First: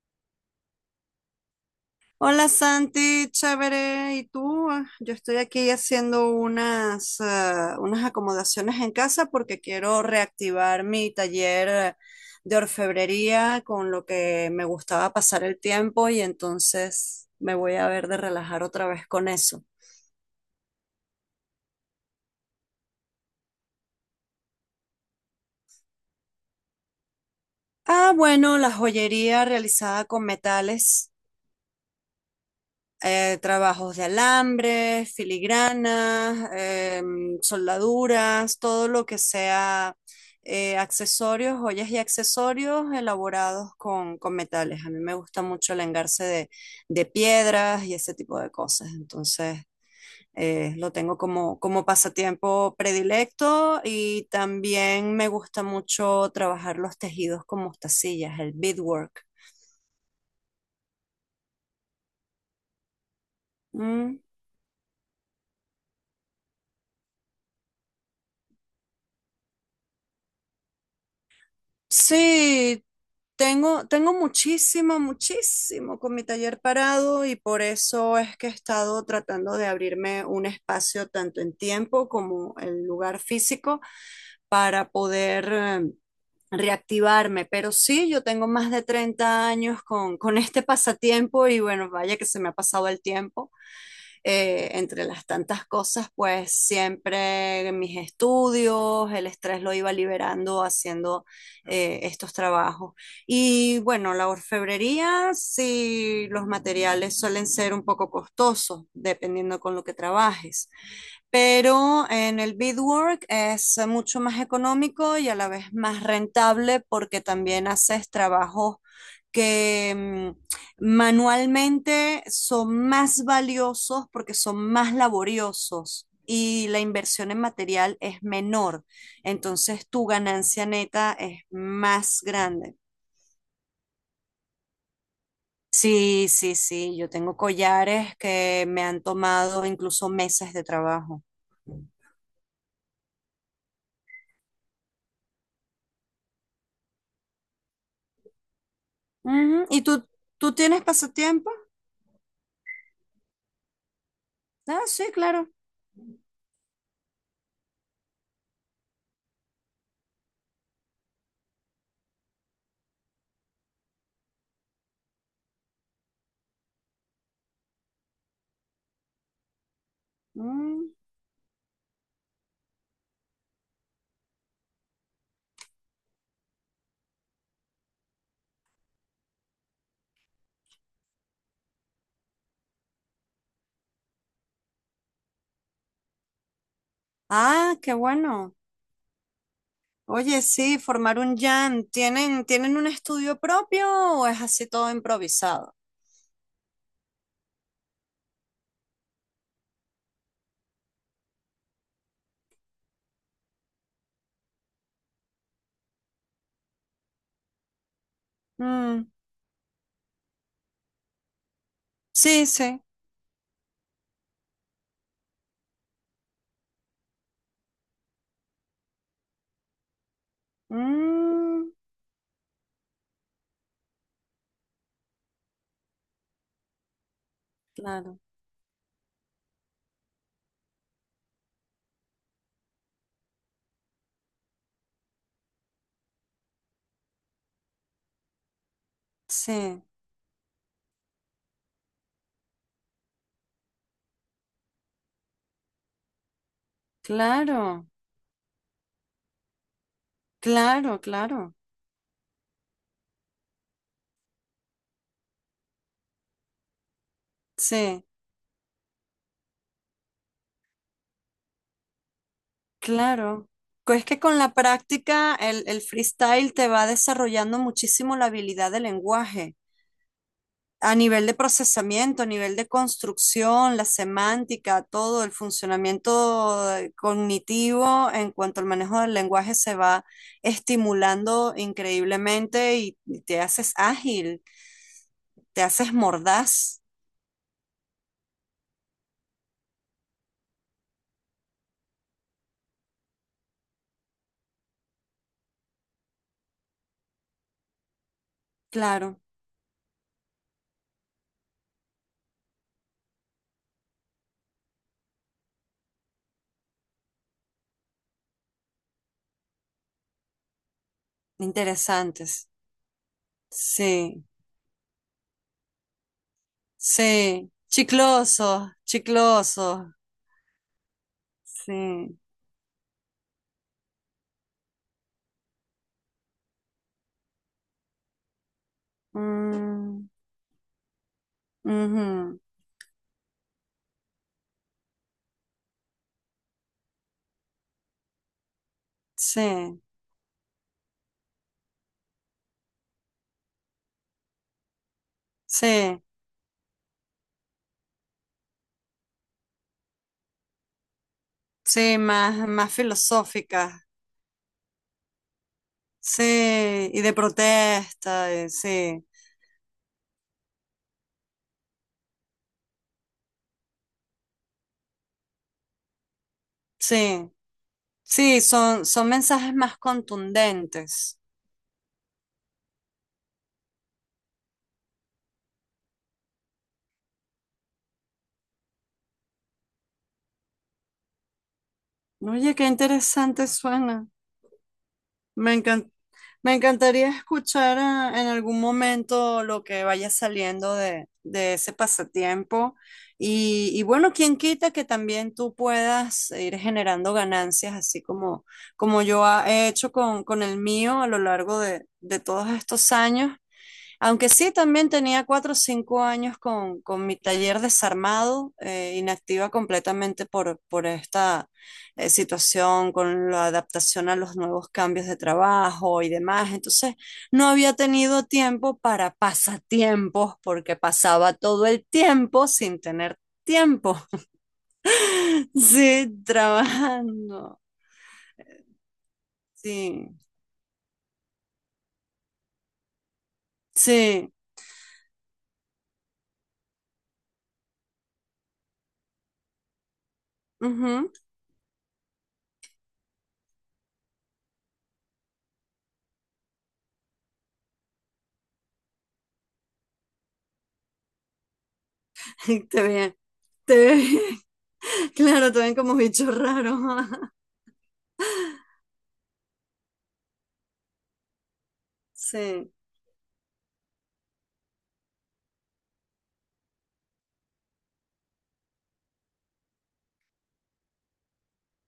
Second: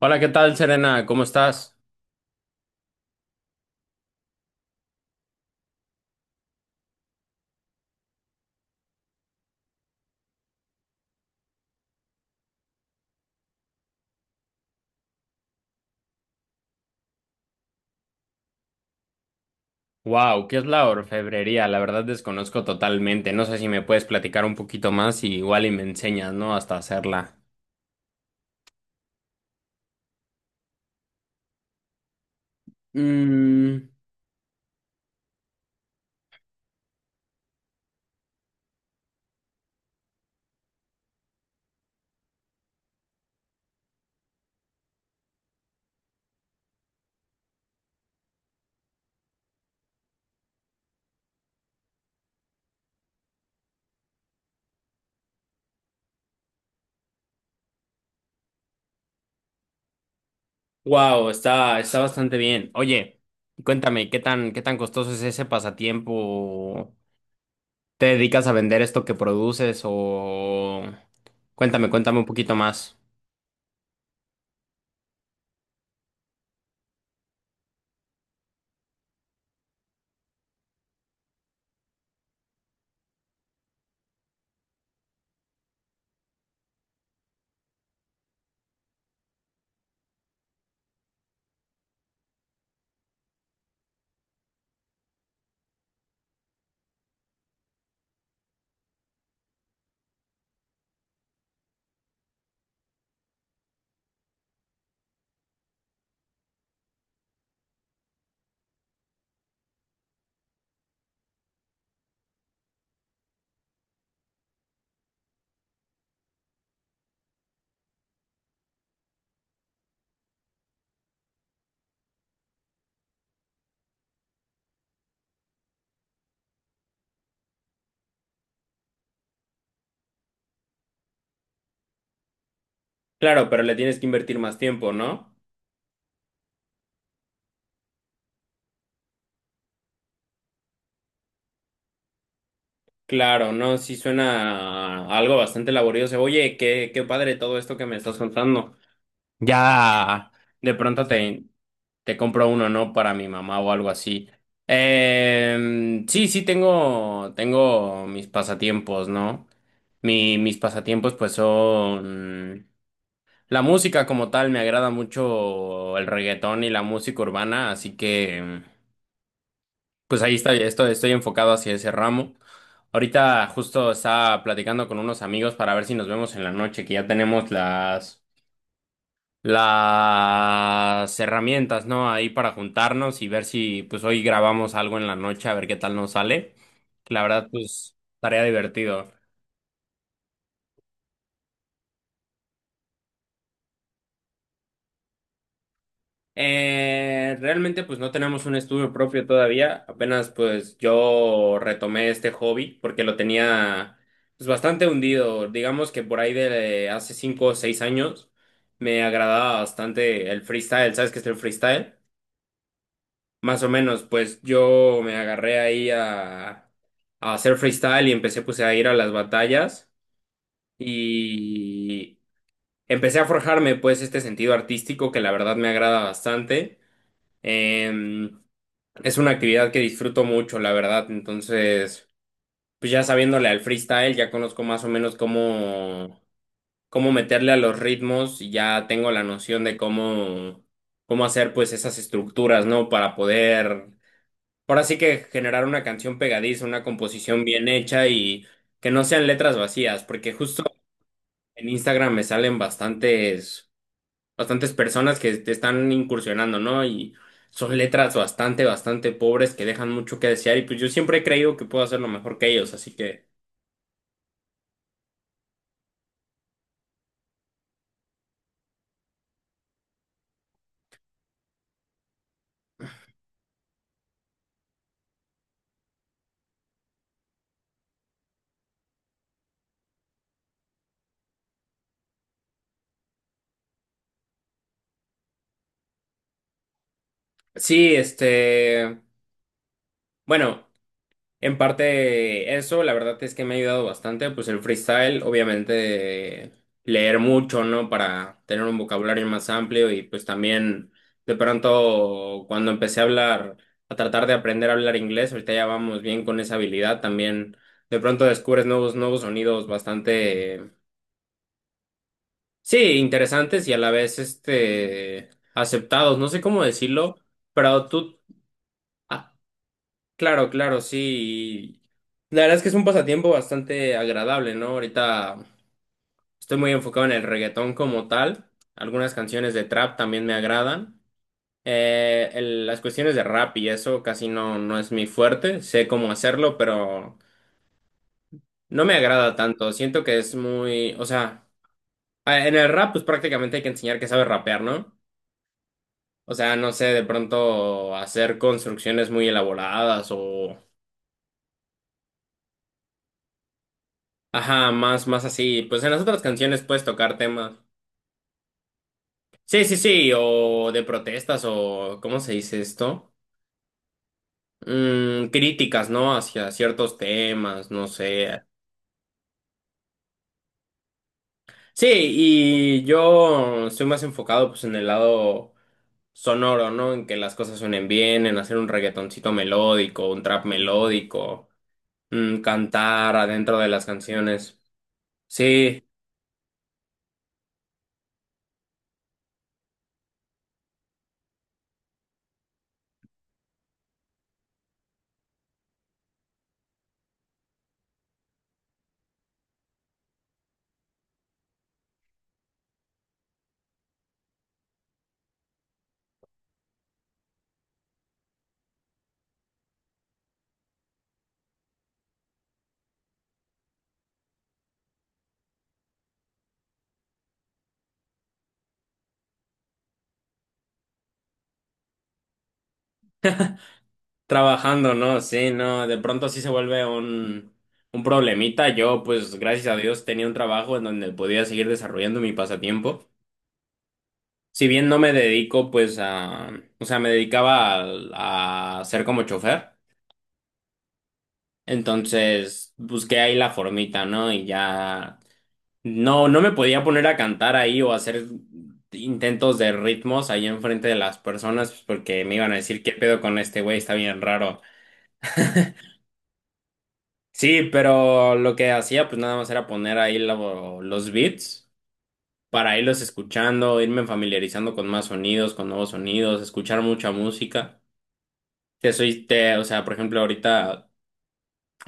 Hola, ¿qué tal, Serena? ¿Cómo estás? Hola Santi, chévere. ¿Y tú? Yo estoy aquí haciendo unas acomodaciones en casa porque quiero reactivar mi taller de orfebrería con lo que me gustaba pasar el tiempo y entonces me voy a ver de relajar otra vez con eso. Wow, ¿qué es la orfebrería? La verdad desconozco totalmente. No sé si me puedes platicar un poquito más y igual y me enseñas, ¿no? Hasta hacerla. Ah, bueno, la joyería realizada con metales. Mm, Trabajos de alambres, filigranas, soldaduras, todo lo que sea accesorios, joyas y accesorios elaborados con metales. A mí me gusta mucho el engarce de piedras y ese tipo de cosas. Entonces, lo tengo como pasatiempo predilecto y también me gusta mucho trabajar los tejidos con mostacillas, el beadwork. wow, está bastante bien. Oye, cuéntame, ¿qué Mm. tan, qué tan costoso es ese pasatiempo? ¿Te dedicas a vender esto que produces o...? Cuéntame, cuéntame un poquito Sí, más. Tengo muchísimo, muchísimo con mi taller parado y por eso es que he estado tratando de abrirme un espacio tanto en tiempo como en lugar físico para poder reactivarme. Pero sí, yo tengo más de 30 años con este pasatiempo y bueno, vaya que se me ha pasado el tiempo entre las tantas cosas, pues siempre mis estudios, el estrés lo iba liberando haciendo estos trabajos. Y bueno, la orfebrería, sí, los materiales suelen ser un poco costosos, dependiendo con lo que trabajes, pero en el beadwork es mucho más económico y a la vez más rentable porque también haces trabajos que manualmente son más valiosos porque son más laboriosos y la inversión en material es menor. Entonces tu ganancia neta es más grande. Claro, pero le tienes que invertir más tiempo, ¿no? Sí, sí, sí, yo tengo collares que me han tomado incluso meses de trabajo. Claro, no, sí suena a algo bastante laborioso. Oye, qué, qué padre todo esto que me estás contando. Ujú. ¿Y tú, Ya tú de tienes pronto te, pasatiempos? te compro uno, ¿no? Para mi mamá o algo así. Ah, sí, claro. Sí, sí, tengo mis pasatiempos, ¿no? Mis pasatiempos pues son... La música como tal, me agrada mucho el reggaetón y la música urbana, así que... Pues ahí está, estoy, Mm. estoy enfocado hacia ese ramo. Ahorita justo estaba platicando con unos amigos para ver si nos vemos en la noche, que ya tenemos las herramientas, ¿no? Ahí para juntarnos y ver si pues hoy grabamos algo en la noche, a ver qué tal nos sale. La verdad, Ah, qué pues, tarea bueno. divertido. Oye, sí, formar un jam. Tienen un estudio propio o es así todo improvisado? Realmente pues no tenemos un estudio propio todavía, apenas pues yo retomé este hobby porque lo tenía pues bastante hundido, digamos que por ahí de hace cinco o seis años me Mm. agradaba bastante el freestyle, ¿sabes qué es el freestyle? Sí, sí. Más o menos pues yo me agarré ahí a hacer freestyle y empecé pues a ir a las batallas Mm. y empecé a forjarme pues este sentido artístico que la verdad me agrada bastante. Claro. Em, Es una actividad que disfruto mucho, la verdad. Entonces, pues ya sabiéndole al freestyle, ya conozco más o menos cómo, cómo meterle a los ritmos y ya tengo la noción de Sí, cómo, cómo hacer pues esas estructuras, ¿no? Para poder, ahora sí que generar una canción pegadiza, una composición bien claro, hecha y que no sean letras vacías, porque justo claro, claro. en Instagram me salen bastantes personas que te están incursionando, ¿no? Y son Sí, letras bastante, bastante pobres que dejan mucho que desear y pues yo siempre he creído que puedo hacerlo mejor que ellos, así que claro. Es que con la práctica el freestyle te va desarrollando muchísimo la habilidad de lenguaje, a nivel de procesamiento, a nivel de construcción, la semántica, todo el funcionamiento cognitivo en cuanto al manejo del lenguaje se va estimulando increíblemente y te haces ágil, te haces mordaz. sí, este, bueno. En parte eso, la verdad es que me ha ayudado bastante, pues el freestyle, obviamente leer mucho, ¿no? Para tener un Claro, vocabulario más amplio y pues también de pronto cuando empecé a hablar, a tratar de aprender a hablar inglés, ahorita ya vamos bien con esa habilidad, también de pronto descubres nuevos, nuevos sonidos bastante, interesantes. sí, interesantes y a la vez, Sí, este, aceptados, no sé cómo decirlo, sí, pero tú... chiclosos, ah, chiclosos. claro, claro, sí. Sí. La verdad es que es un pasatiempo bastante agradable, ¿no? Ahorita estoy muy enfocado en el reggaetón como tal. Algunas canciones de trap Mm. también me agradan. Ujú. Las cuestiones de rap y eso casi no, no es mi fuerte. Sé cómo hacerlo, pero no me agrada tanto. Sí, Siento que es muy, o sea, en el rap pues prácticamente hay que enseñar que sabes rapear, ¿no? sí, O sea, no sé, de pronto hacer construcciones muy elaboradas. sí, más, más filosóficas. Ajá, más, más así. Pues en las otras canciones puedes Sí, y de tocar temas. protesta, y sí, Sí, sí, sí, o de protestas o ¿cómo se dice esto? Mm, críticas, ¿no? Hacia ciertos sí, temas, no sí, sé. son, son mensajes más contundentes. Sí, y yo estoy más enfocado pues en el lado sonoro, ¿no? En que las cosas suenen bien, en hacer un reggaetoncito melódico, un trap melódico, mm, Oye, qué cantar interesante adentro de las suena. canciones. Me Sí. encan- Me encantaría escuchar en algún momento lo que vaya saliendo de ese pasatiempo. Y bueno, quién quita que también tú puedas ir generando ganancias, así como yo he hecho con el mío a lo largo de todos estos años. Aunque sí, también tenía 4 o 5 años con mi taller desarmado, inactiva completamente por esta situación, con la adaptación a los nuevos cambios de trabajo y demás. Entonces, no había tenido tiempo para pasatiempos porque pasaba todo el tiempo sin tener tiempo. Trabajando, ¿no? Sí, no, de Sí, pronto sí se vuelve trabajando. un problemita. Yo, pues, gracias a Dios, Sí, tenía un trabajo en donde podía seguir desarrollando mi pasatiempo. sí. Si bien no me dedico, pues, a, o sea, me dedicaba a ser como chofer. Ujú. Entonces, busqué ahí la formita, ¿no? Y ya, no, no me podía poner a cantar ahí o hacer intentos de ritmos ahí enfrente de las personas, pues, porque me iban a decir, Te ¿qué ve, pedo con este te güey? Está ve. bien raro. Claro, te ven como bicho raro. Sí, pero lo que hacía pues nada más era poner ahí los beats Sí, para irlos escuchando, irme familiarizando con más sonidos, con nuevos sonidos, escuchar mucha música. O sea, por ejemplo, ahorita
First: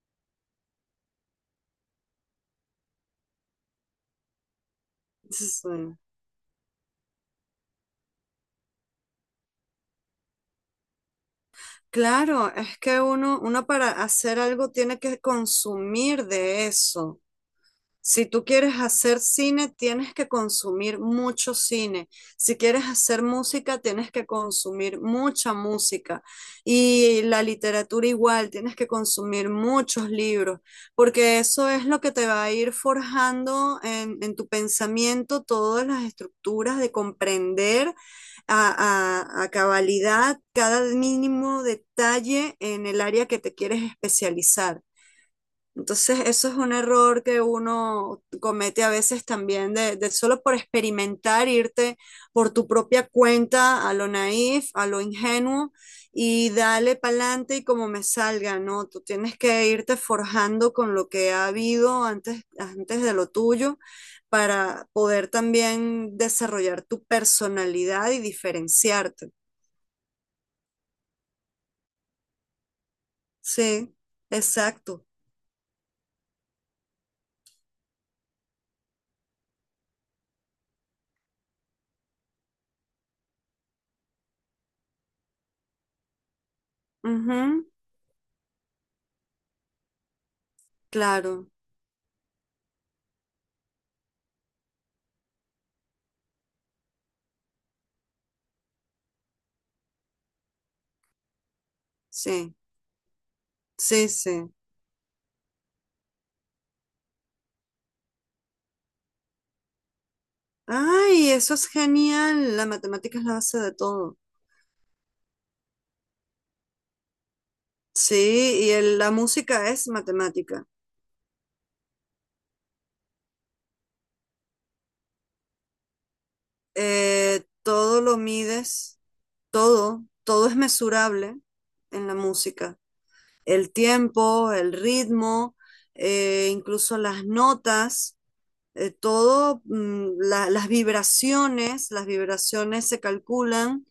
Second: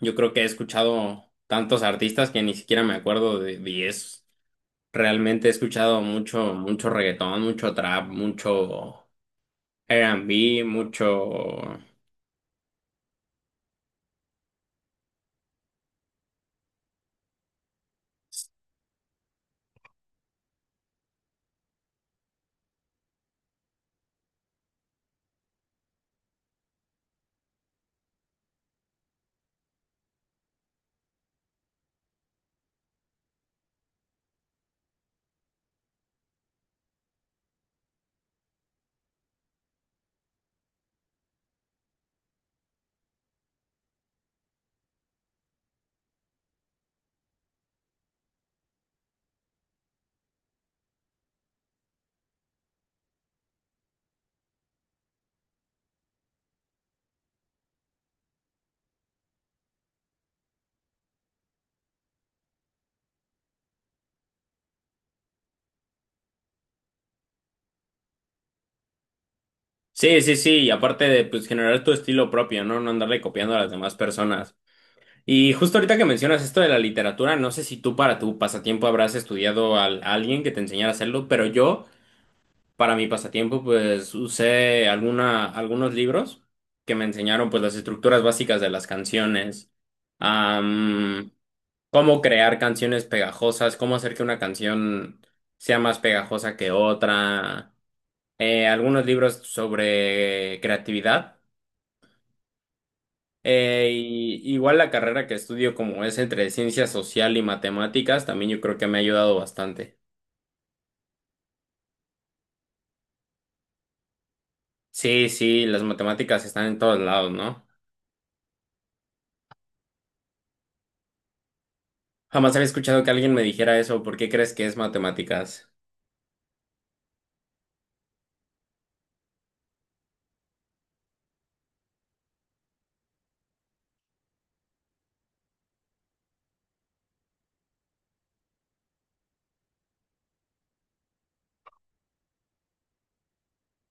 yo creo que he escuchado tantos artistas que ni siquiera me acuerdo de diez. sí. Realmente he Sí. escuchado mucho, mucho reggaetón, mucho trap, mucho R&B, mucho... Claro, es que uno, uno para hacer algo tiene que consumir de eso. Si tú quieres hacer cine, tienes que consumir mucho cine. Si quieres hacer música, tienes que consumir mucha música. Y la literatura igual, tienes que consumir muchos libros, porque eso es lo que te va a ir forjando en tu pensamiento todas las estructuras de comprender a cabalidad cada mínimo detalle en el área que te quieres especializar. Entonces, eso es un error que uno comete a veces también, de solo por experimentar, irte por tu propia cuenta a lo naif, a lo ingenuo y dale pa'lante y como me salga, ¿no? Tú tienes que irte forjando con lo que ha habido antes, antes de lo tuyo para poder también desarrollar tu personalidad y diferenciarte. Sí, sí, sí, y aparte de pues generar tu estilo propio, ¿no? No andarle copiando a las demás Sí, personas. exacto. Y justo ahorita que mencionas esto de la literatura, no sé si tú para tu pasatiempo habrás estudiado a alguien que te enseñara a hacerlo, pero yo para mi pasatiempo pues usé algunos libros que me enseñaron pues Ujú, las estructuras básicas de las canciones, am, claro, cómo crear canciones pegajosas, cómo hacer que una canción sea más pegajosa que otra, algunos libros sobre creatividad. sí, sí, sí. Igual la carrera que estudio como es entre ciencia social y matemáticas, también yo creo que me ha ayudado bastante. Ay, eso es genial. La matemática es la base de todo. Sí, sí, las matemáticas están en todos lados, ¿no? Sí, y la música es matemática. Jamás había escuchado que alguien me dijera eso, ¿por qué crees que es matemáticas? Todo lo mides, todo, todo es mesurable en la música. El tiempo, el ritmo, incluso las notas. Eh, todo, las vibraciones se calculan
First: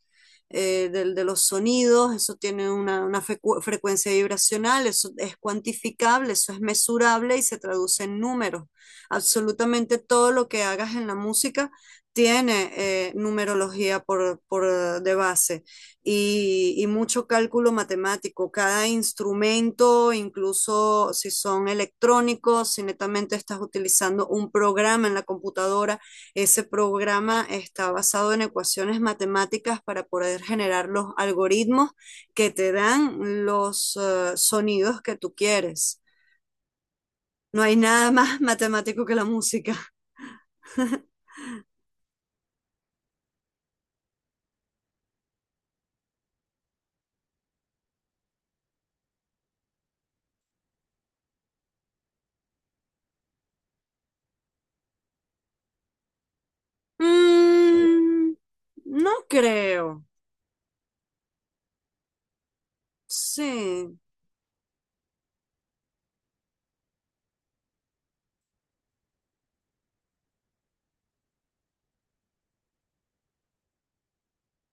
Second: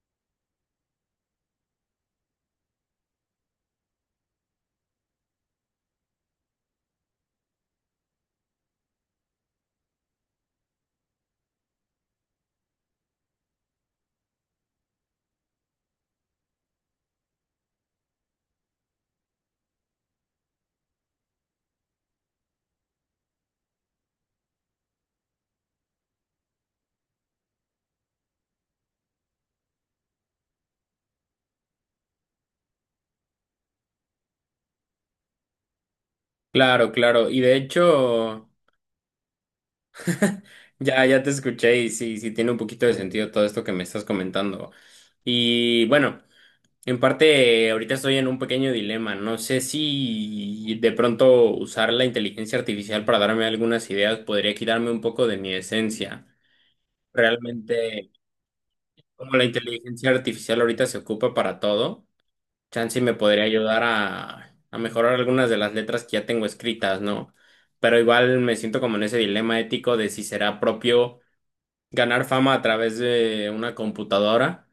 de los sonidos, eso tiene una frecuencia vibracional, eso es cuantificable, eso es mesurable y se traduce en números. Absolutamente todo lo que hagas en la música tiene numerología por de base y mucho cálculo matemático. Cada instrumento, incluso si son electrónicos, si netamente estás utilizando un programa en la computadora, ese programa está basado en ecuaciones matemáticas para poder generar los algoritmos que te dan los sonidos que tú quieres. Claro, claro, y de No hay nada más hecho, matemático que la música. ya, ya te escuché y sí, sí tiene un poquito de sentido todo esto que me estás comentando. Y bueno. En parte, ahorita estoy en un pequeño dilema. No sé si de pronto usar la inteligencia artificial para darme algunas ideas podría quitarme un poco de mi esencia. Realmente, Mm, no como la creo. inteligencia artificial ahorita se ocupa para todo, chance me podría ayudar Sí, a mejorar algunas de las letras que ya tengo escritas, ¿no? Pero igual me siento como en ese dilema ético de si será propio ganar fama a través de una computadora.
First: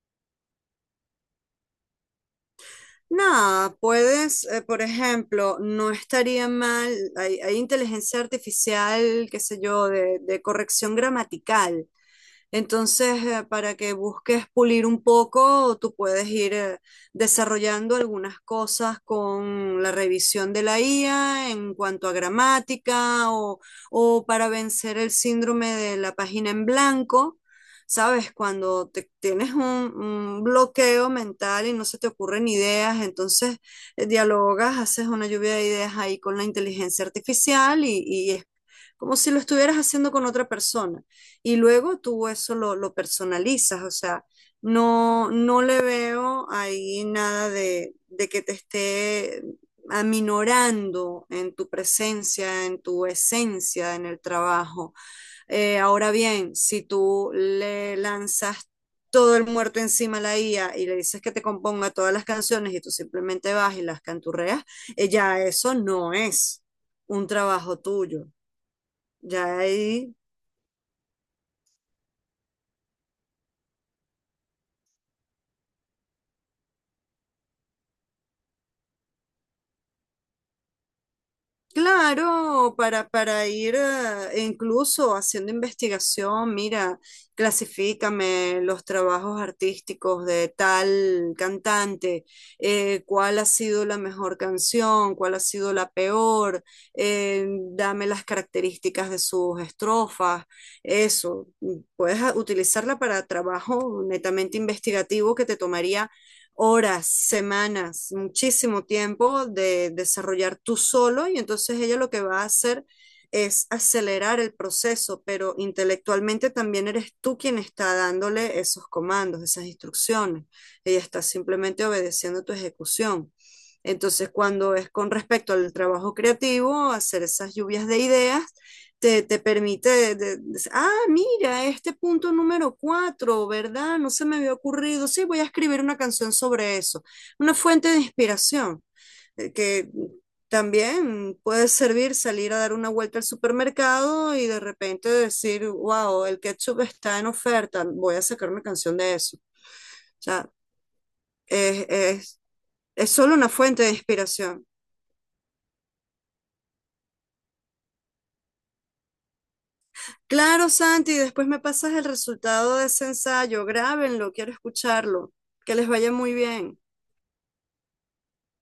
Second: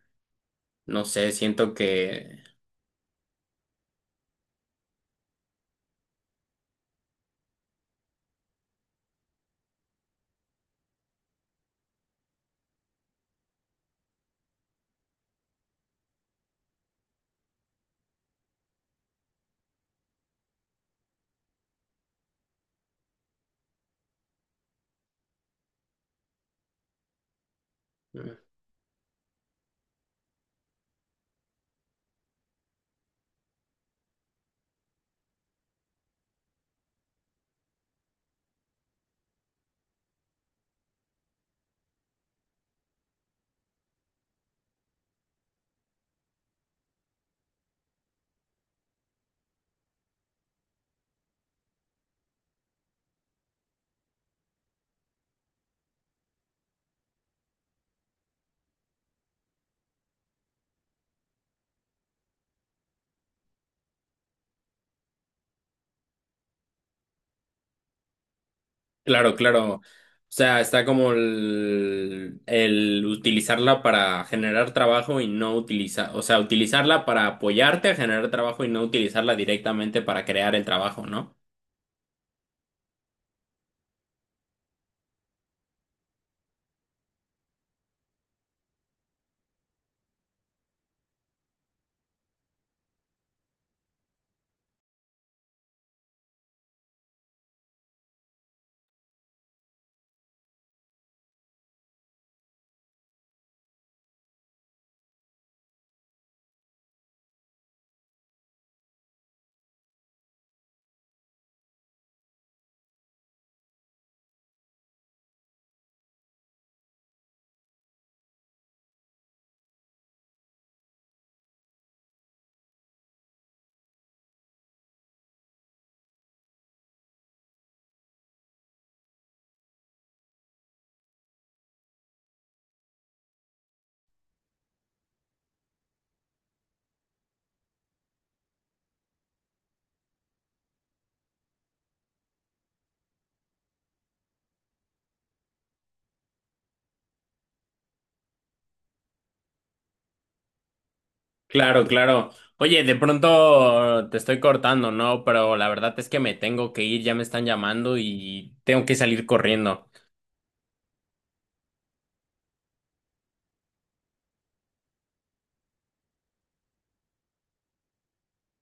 No sé, siento que... nada, puedes, por ejemplo, no estaría mal, hay inteligencia artificial, qué sé yo, de corrección gramatical. Entonces, para que busques pulir un poco, tú puedes ir desarrollando algunas cosas con la revisión de la IA en cuanto a gramática o para vencer el síndrome de la página en blanco. ¿Sabes? Cuando tienes un bloqueo mental y no se te ocurren ideas, entonces dialogas, haces una lluvia de ideas ahí con la inteligencia artificial y es como si lo estuvieras haciendo con otra persona. Y luego tú eso lo personalizas, o sea, no, no le veo ahí nada de que te esté aminorando en tu presencia, en tu esencia, en el trabajo. Ahora bien, si tú le lanzas todo el muerto encima a la IA y le dices que te componga todas las canciones y tú simplemente vas y las canturreas, ya eso no es un trabajo tuyo. Claro, Ya claro. O ahí sea, está como el utilizarla para generar trabajo y no utilizar, o sea, utilizarla para apoyarte a generar trabajo y no utilizarla directamente para crear el trabajo, ¿no? claro, para ir incluso haciendo investigación, mira, clasifícame los trabajos artísticos de tal cantante, cuál ha sido la mejor canción, cuál ha sido la peor, dame las características de sus estrofas, eso. Puedes utilizarla para trabajo netamente investigativo que te tomaría horas, semanas, muchísimo tiempo de desarrollar tú solo y entonces ella lo que va a hacer es acelerar el proceso, pero intelectualmente también eres tú quien está dándole esos comandos, esas instrucciones. Ella está simplemente obedeciendo tu ejecución. Entonces, cuando es con respecto al trabajo creativo, hacer esas lluvias de ideas, te permite, mira, este punto número 4, ¿verdad? No se me había ocurrido. Sí, voy a escribir una canción sobre eso. Una fuente de inspiración que también puede servir salir a dar una vuelta al supermercado y de repente decir, wow, el ketchup está en oferta, voy a sacar una canción de eso. O sea, es, Claro, claro. es, Oye, de es solo una fuente de pronto te estoy inspiración. cortando, ¿no? Pero la verdad es que me tengo que ir, ya me están llamando y tengo que salir corriendo. Claro, Santi, después me pasas el resultado de ese ensayo. Grábenlo, quiero escucharlo. Que les vaya muy bien.